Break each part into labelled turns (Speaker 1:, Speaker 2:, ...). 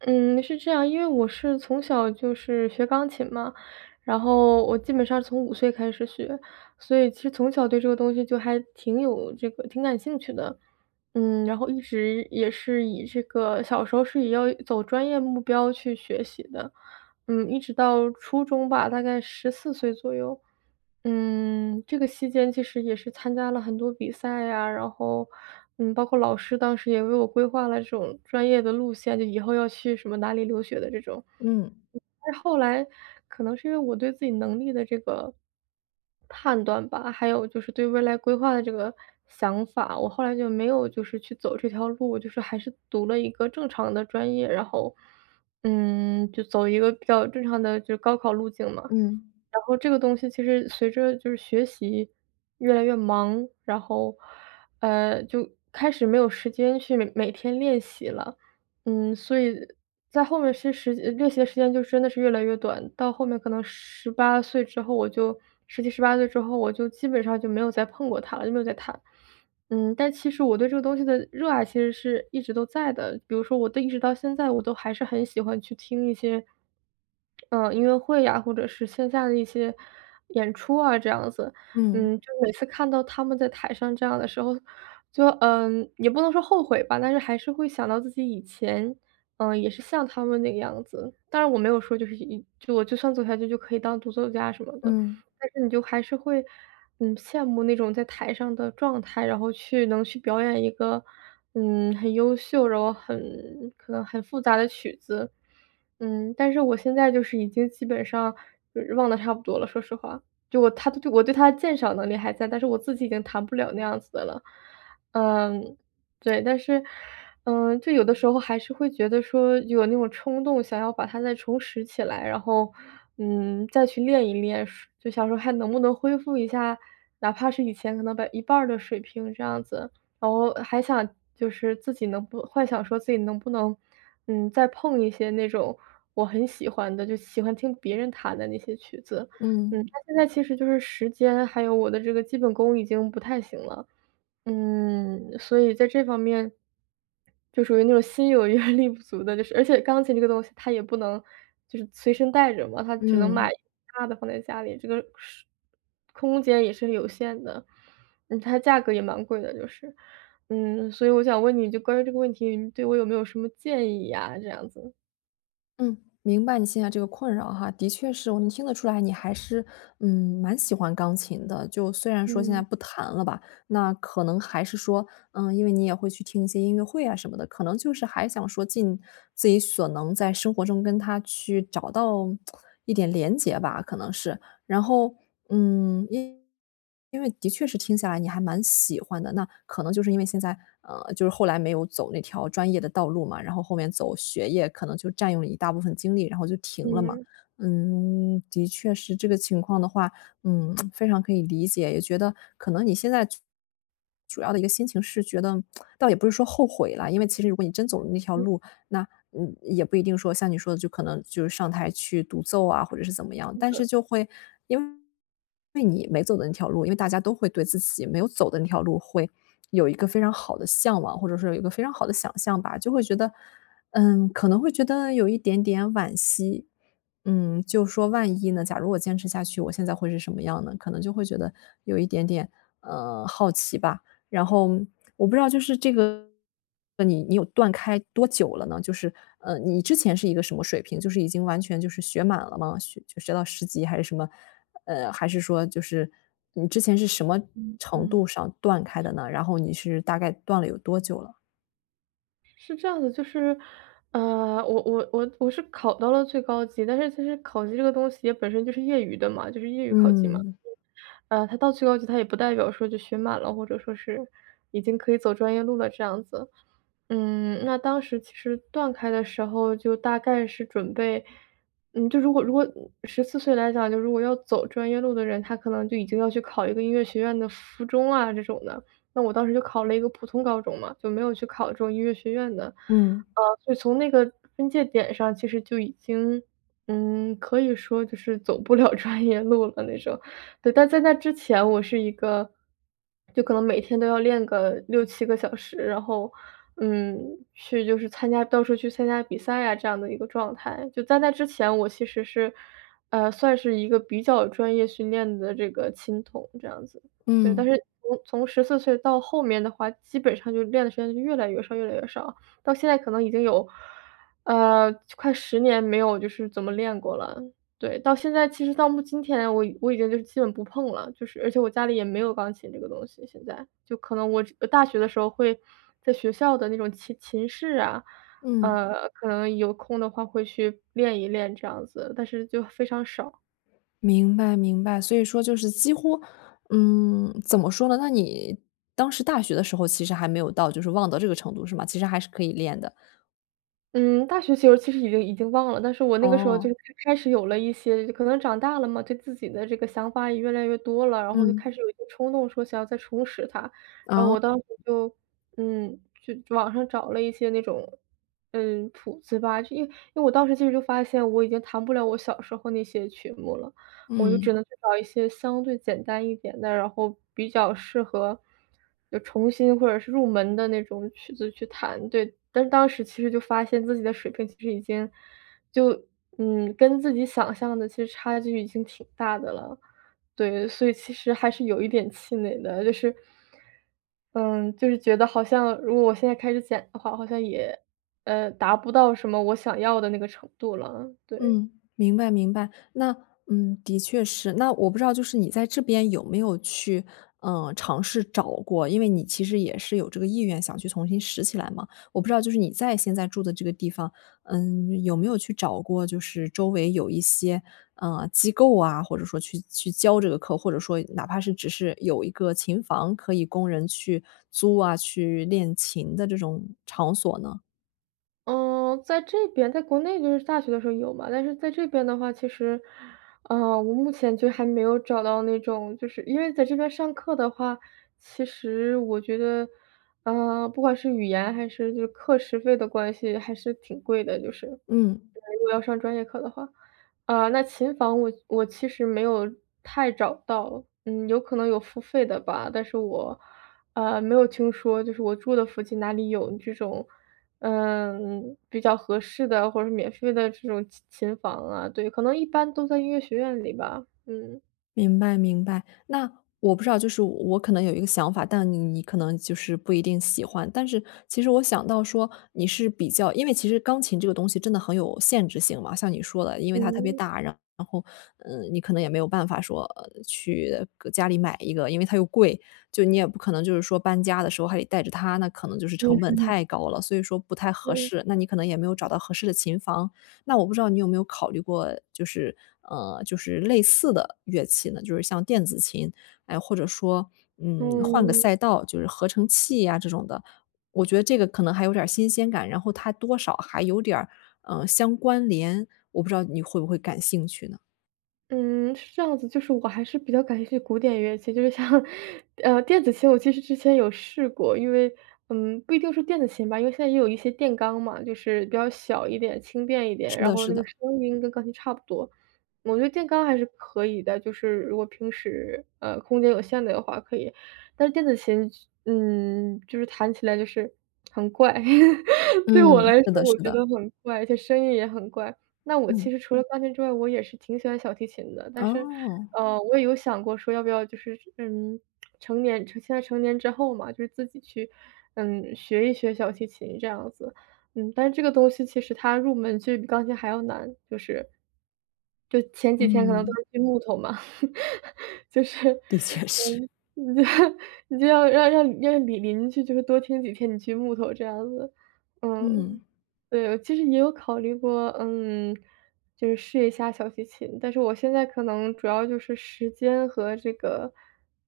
Speaker 1: 嗯，是这样，因为我是从小就是学钢琴嘛，然后我基本上从5岁开始学，所以其实从小对这个东西就还挺有这个挺感兴趣的。嗯，然后一直也是以这个小时候是以要走专业目标去学习的，嗯，一直到初中吧，大概14岁左右。嗯，这个期间其实也是参加了很多比赛呀，然后，嗯，包括老师当时也为我规划了这种专业的路线，就以后要去什么哪里留学的这种。
Speaker 2: 嗯。
Speaker 1: 后来可能是因为我对自己能力的这个判断吧，还有就是对未来规划的这个想法，我后来就没有就是去走这条路，就是还是读了一个正常的专业，然后，嗯，就走一个比较正常的就是高考路径嘛。
Speaker 2: 嗯。
Speaker 1: 然后这个东西其实随着就是学习越来越忙，然后，嗯，就开始没有时间去每天练习了，嗯，所以在后面其实练习的时间就真的是越来越短，到后面可能18岁之后，我就17、18岁之后，我就基本上就没有再碰过它了，就没有再弹。嗯，但其实我对这个东西的热爱其实是一直都在的，比如说我的一直到现在我都还是很喜欢去听一些，嗯，音乐会呀，或者是线下的一些演出啊，这样子。
Speaker 2: 嗯。
Speaker 1: 嗯，就每次看到他们在台上这样的时候，就，嗯，也不能说后悔吧，但是还是会想到自己以前，嗯，也是像他们那个样子。当然，我没有说就是就我就算走下去可以当独奏家什么的。
Speaker 2: 嗯。
Speaker 1: 但是你就还是会，嗯，羡慕那种在台上的状态，然后去能去表演一个，嗯，很优秀，然后很可能很复杂的曲子。嗯，但是我现在就是已经基本上就是忘得差不多了，说实话，就我它我对它鉴赏能力还在，但是我自己已经弹不了那样子的了。嗯，对，但是，嗯，就有的时候还是会觉得说，有那种冲动想要把它再重拾起来，然后，嗯，再去练一练，说就想说，还能不能恢复一下哪怕是以前可能一半儿的水平，这样子。然后还想就是自己能不幻想说自己能不能，嗯，再碰一些那种我很喜欢的，就喜欢听别人弹的那些曲子。嗯，
Speaker 2: 嗯。
Speaker 1: 那现在其实就是时间还有我的基本功已经不太行了，嗯，所以在这方面就属于那种心有余 而力不足的就是，而且钢琴这个东西它也不能就是随身带着嘛，它只能买
Speaker 2: 嗯。
Speaker 1: 大的放在家里，这个时空间也是有限的。嗯，它的价格也蛮贵的就是。嗯，所以我想问你就关于这个问题，你对我有没有什么建议呀，这样子。
Speaker 2: 嗯，明白你现在这个困扰哈。的确是，我能听得出来你还是，嗯，蛮喜欢钢琴的。就虽然说现在
Speaker 1: 嗯。
Speaker 2: 不弹了吧，那可能还是说，嗯，因为你也会去听一些音乐会啊什么的，可能就是还想说，尽自己所能在生活中跟它去找到，一点连接吧可能是。然后，嗯，因因为的确是听下来你还蛮喜欢的。那，可能就是因为现在呃，就是后来没有走那条专业的道路嘛，然后后面走学业，可能就占用了一大部分精力，然后就停了嘛。
Speaker 1: 嗯。
Speaker 2: 嗯，的确是这个情况的话，嗯，非常可以理解。也觉得，可能你现在，主要的一个心情是觉得，倒也不是说后悔了，因为其实如果你真走了那条
Speaker 1: 嗯。
Speaker 2: 路，那，嗯，也不一定说像你说的就可能，就是上台去独奏啊，或者是怎么样。
Speaker 1: 是
Speaker 2: 但
Speaker 1: 的。
Speaker 2: 是就会因为你没走的那条路，因为大家都会对自己没有走的那条路会，有一个非常好的向往，或者说有一个非常好的想象吧。就会觉得嗯，可能会觉得，有一点点惋惜。嗯，就是说万一呢，假如我坚持下去，我现在会是什么样呢？可能就会觉得，有一点点，呃，好奇吧。然后，我不知道就是这个，那你你有断开多久了呢？就是，呃，你之前是一个什么水平，就是已经完全就是学满了吗？学到10级还是什么，呃，还是说就是，你之前是什么
Speaker 1: 嗯
Speaker 2: 程
Speaker 1: 嗯。
Speaker 2: 度上断开的呢？然后你是，大概断了有多久了？
Speaker 1: 是这样的就是，啊，我我我我是考到了最高级，但是其实考级这个东西也本身就是业余的嘛就是业余考级嘛。
Speaker 2: 嗯。
Speaker 1: 呃，它到最高级，它也不代表说就学满了，或者说是已经可以走专业路了这样子。嗯，那当时其实断开的时候就大概是准备嗯，就如果如果14岁来讲，就如果要走专业路的人，他可能就已经要去考一个音乐学院的附中啊这种的，那我当时就考了一个普通高中嘛，就没有去考这种音乐学院的。
Speaker 2: 嗯。
Speaker 1: 啊就从那个分界点上其实就已经，呃，可以说就是走不了专业路了那种，对。但在那之前我是一个就可能每天都要练个6、7个小时，然后，嗯，去就是参加到处去参加比赛啊，这样的一个状态。就在那之前，我其实是，呃，算是一个比较专业训练的，这个琴童这样子。对，但
Speaker 2: 嗯。
Speaker 1: 是从从14岁到后面的话，基本上就练的时间越来越少越来越少，到现在可能已经有，呃，快10年没有就是怎么练过了。对，到现在，其实到今天我我已经基本不碰了，就是而且我家里也没有钢琴这个东西现在，就可能我大学的时候会在学校的那种琴琴室啊，
Speaker 2: 嗯。
Speaker 1: 呃，可能有空的话会去练一练这样子，但是就非常少。
Speaker 2: 明白明白，所以说就是几乎，嗯，怎么说呢，那你当时大学的时候其实还没有到，就是忘到这个程度是吗？其实还是可以练的。
Speaker 1: 嗯，大学就其实已经已经忘了，但是我那个时候就
Speaker 2: 哦。
Speaker 1: 开始有了一些可能长大了嘛，对自己的这个想法也越来越多了，然后就开
Speaker 2: 嗯。
Speaker 1: 始有一些冲动，说想要再重拾它。然后
Speaker 2: 哦。
Speaker 1: 我当时就，嗯，就网上找了一些那种，嗯，谱子吧，就因为因为我当时其实就发现，我已经弹不了我小时候那些曲目了。我就只
Speaker 2: 嗯。
Speaker 1: 能去找一些相对简单一点的，然后比较适合，要重新或者是入门的那种曲子去弹。对，但当时其实就发现自己的水平其实已经，就嗯，跟自己想象的其实差距已经挺大的了。对，所以其实还是有一点气馁的，就是，嗯，就是觉得好像如果我现在开始捡的话，好像也，嗯，达不到什么我想要的那个程度了，对。
Speaker 2: 嗯，明白明白，那嗯，的确是。那我不知道就是你在这边有没有去，呃，尝试找过，因为你其实也是有这个意愿想去重新拾起来嘛。我不知道就是你在现在住的这个地方，嗯，有没有去找过就是周围有一些，嗯，机构啊，或者说去去教这个课，或者说哪怕是只是有一个琴房可以供人去租啊，去练琴的这种场所呢？
Speaker 1: 嗯，在这边在国内就是大学的时候有嘛，但是在这边的话，其实，呃，我目前就还没有找到那种。就是，因为在这边上课的话，其实我觉得，呃，不管是语言还是就课时费的关系，还是挺贵的，就是，对
Speaker 2: 嗯。
Speaker 1: 啊，如果要上专业课的话。啊，那琴房我我其实没有太找到，嗯，有可能有付费的吧，但是我，呃，没有听说，就是我住的附近哪里有这种，嗯，比较合适的，或者是免费的这种琴琴房啊，对，可能一般都在音乐学院里吧，嗯。
Speaker 2: 明白明白，那，我不知道，就是我我可能有一个想法，但你你可能就是不一定喜欢。但是其实我想到说，你是比较因为其实钢琴这个东西真的很有限制性嘛，像你说的，因为它特别
Speaker 1: 嗯。
Speaker 2: 大，然后，呃，你可能也没有办法说，呃，去搁家里买一个，因为它又贵。就你也不可能就是说搬家的时候还得带着它，那可能就是
Speaker 1: 嗯
Speaker 2: 成本
Speaker 1: 哼。
Speaker 2: 太高了，所以说不太合
Speaker 1: 嗯。
Speaker 2: 适，那你可能也没有找到合适的琴房。那我不知道你有没有考虑过，就是呃，就是类似的乐器呢？就是像电子琴，哎，或者说，嗯，换个
Speaker 1: 嗯。
Speaker 2: 赛道，就是合成器啊这种的。我觉得这个可能还有点儿新鲜感，然后它多少还有点儿，呃，相关联，我不知道你会不会感兴趣呢？
Speaker 1: 嗯，是这样子，就是我还是比较感兴趣古典乐器。就是像，呃，电子琴，我其实之前有试过，因为，嗯，不一定是电子琴吧，因为现在也有一些电钢嘛，就是比较小一点，轻便一点，
Speaker 2: 是
Speaker 1: 然
Speaker 2: 的
Speaker 1: 后
Speaker 2: 是
Speaker 1: 那个
Speaker 2: 的。
Speaker 1: 声音跟钢琴差不多。我觉得电钢还是可以的，就是如果平时，呃，空间有限的话可以。但是电子琴，嗯，就是弹起来就是很怪，对我
Speaker 2: 嗯，
Speaker 1: 来
Speaker 2: 是
Speaker 1: 说
Speaker 2: 的
Speaker 1: 我
Speaker 2: 是
Speaker 1: 觉
Speaker 2: 的。
Speaker 1: 得很怪，而且声音也很怪。那我其
Speaker 2: 嗯。
Speaker 1: 实除了钢琴之外，我也是挺喜欢小提琴的，但是，
Speaker 2: 哦。
Speaker 1: 呃，我也有想过说要不要就是，嗯，成年现在成年之后嘛，就自己去，嗯，学一学小提琴这样子，嗯。但是这个东西其实它入门就是比钢琴还要难，就是。就前几天可能都
Speaker 2: 嗯。
Speaker 1: 是锯木头嘛，就是，
Speaker 2: 的确是。
Speaker 1: 嗯，你就要让让让你邻居就是多听几天你锯木头，这样子。嗯，
Speaker 2: 嗯。
Speaker 1: 对，其实也有考虑过，嗯，就是试一下小提琴。但是我现在可能主要就是时间和这个，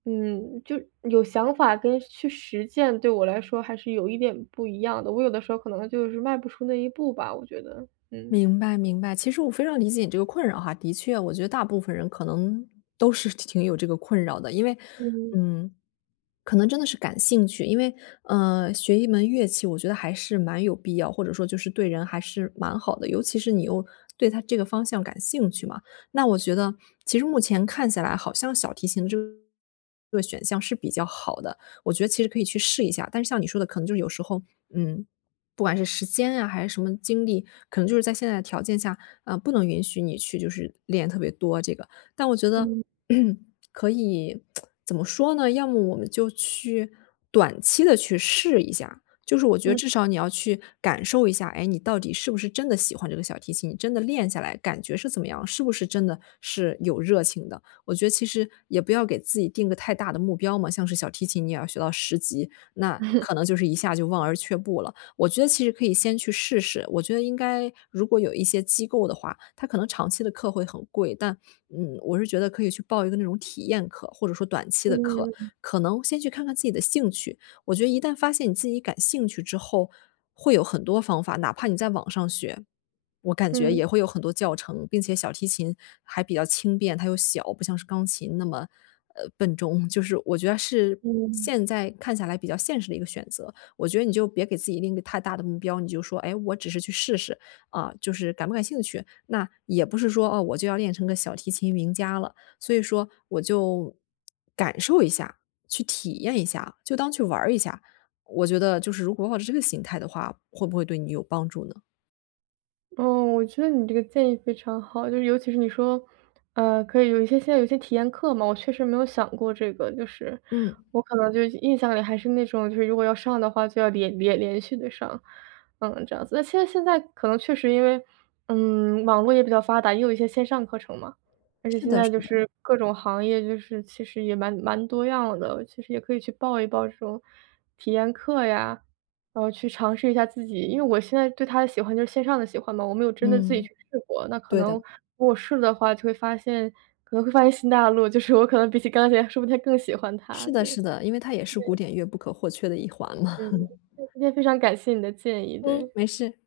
Speaker 1: 嗯，就有想法跟去实践，对我来说还是有一点不一样的，我有的时候可能就是迈不出那一步吧，我觉得，嗯。
Speaker 2: 明白明白。其实我非常理解你这个困扰哈，的确，我觉得大部分人可能都是挺有这个困扰的。因为，
Speaker 1: 嗯。
Speaker 2: 嗯，可能真的是感兴趣，因为，呃，学一门乐器，我觉得还是蛮有必要，或者说就是对人还是蛮好的，尤其是你又对它这个方向感兴趣嘛。那我觉得，其实目前看起来好像小提琴这个选项是比较好的，我觉得其实可以去试一下。但是像你说的可能就有时候，嗯，不管是时间呀还是什么精力，可能就是在现在的条件下，啊，不能允许你去就是练特别多这个。但我觉得
Speaker 1: 嗯。
Speaker 2: 可以 怎么说呢，要么我们就去短期地去试一下，就是我觉得
Speaker 1: 嗯。
Speaker 2: 至少你要去感受一下，诶，你到底是不是真的喜欢这个小提琴，你真的练下来感觉是怎么样？是不是真的，是有热情的。我觉得其实也不要给自己定个太大的目标嘛，像是小提琴，你要学到10级，那 可能就是一下就望而却步了。我觉得其实可以先去试试，我觉得应该如果有一些机构的话，它可能长期的课会很贵，但，嗯，我是觉得可以去报一个那种体验课，或者说短期的课，
Speaker 1: 嗯。
Speaker 2: 可能先去看看自己的兴趣。我觉得一旦发现你自己感兴趣之后会有很多方法，哪怕你在网上学，我感觉
Speaker 1: 嗯。
Speaker 2: 也会有很多教程。并且小提琴还比较轻便，它又小，不像是钢琴那么，呃，笨重。就是我觉得是
Speaker 1: 嗯。
Speaker 2: 现在看下来比较现实的一个选择，我觉得你就别给自己定一个太大的目标，你就说诶我只是去试试，啊，就是感不感兴趣。那也不是说，哦，我就要练成个小提琴名家了，所以说我就感受一下，去体验一下，就当去玩儿一下。我觉得就是如果抱着这个心态的话，会不会对你有帮助呢？
Speaker 1: 哦，我觉得你这个建议非常好。就尤其是你说，呃，可以有一些现在有些体验课嘛，我确实没有想过这个就是。
Speaker 2: 嗯。
Speaker 1: 我可能就是印象里还是那种，就是如果要上的话就要连连连续地上，嗯，这样子。但现在现在可能确实因为，嗯，网络也比较发达，也有一些线上课程嘛。而且
Speaker 2: 是
Speaker 1: 现
Speaker 2: 的
Speaker 1: 在
Speaker 2: 是
Speaker 1: 就
Speaker 2: 的。
Speaker 1: 是各种行业，就是其实也蛮蛮多样的，其实也可以去报一报这种体验课呀，呃，去尝试一下自己因为我现在对它的喜欢就是线上的喜欢嘛，我没有真的自己
Speaker 2: 嗯，
Speaker 1: 去试过，那可
Speaker 2: 对
Speaker 1: 能，
Speaker 2: 的。
Speaker 1: 如果我试了的话，就会发现可能会发现新大陆，就是我可能比起钢琴说不定还更喜欢它，
Speaker 2: 是的
Speaker 1: 对，
Speaker 2: 是
Speaker 1: 对。
Speaker 2: 的，因为它也是古典乐不可或缺的一环嘛。
Speaker 1: 嗯，就今天非常感谢你的建议，
Speaker 2: 嗯，
Speaker 1: 对。
Speaker 2: 没事。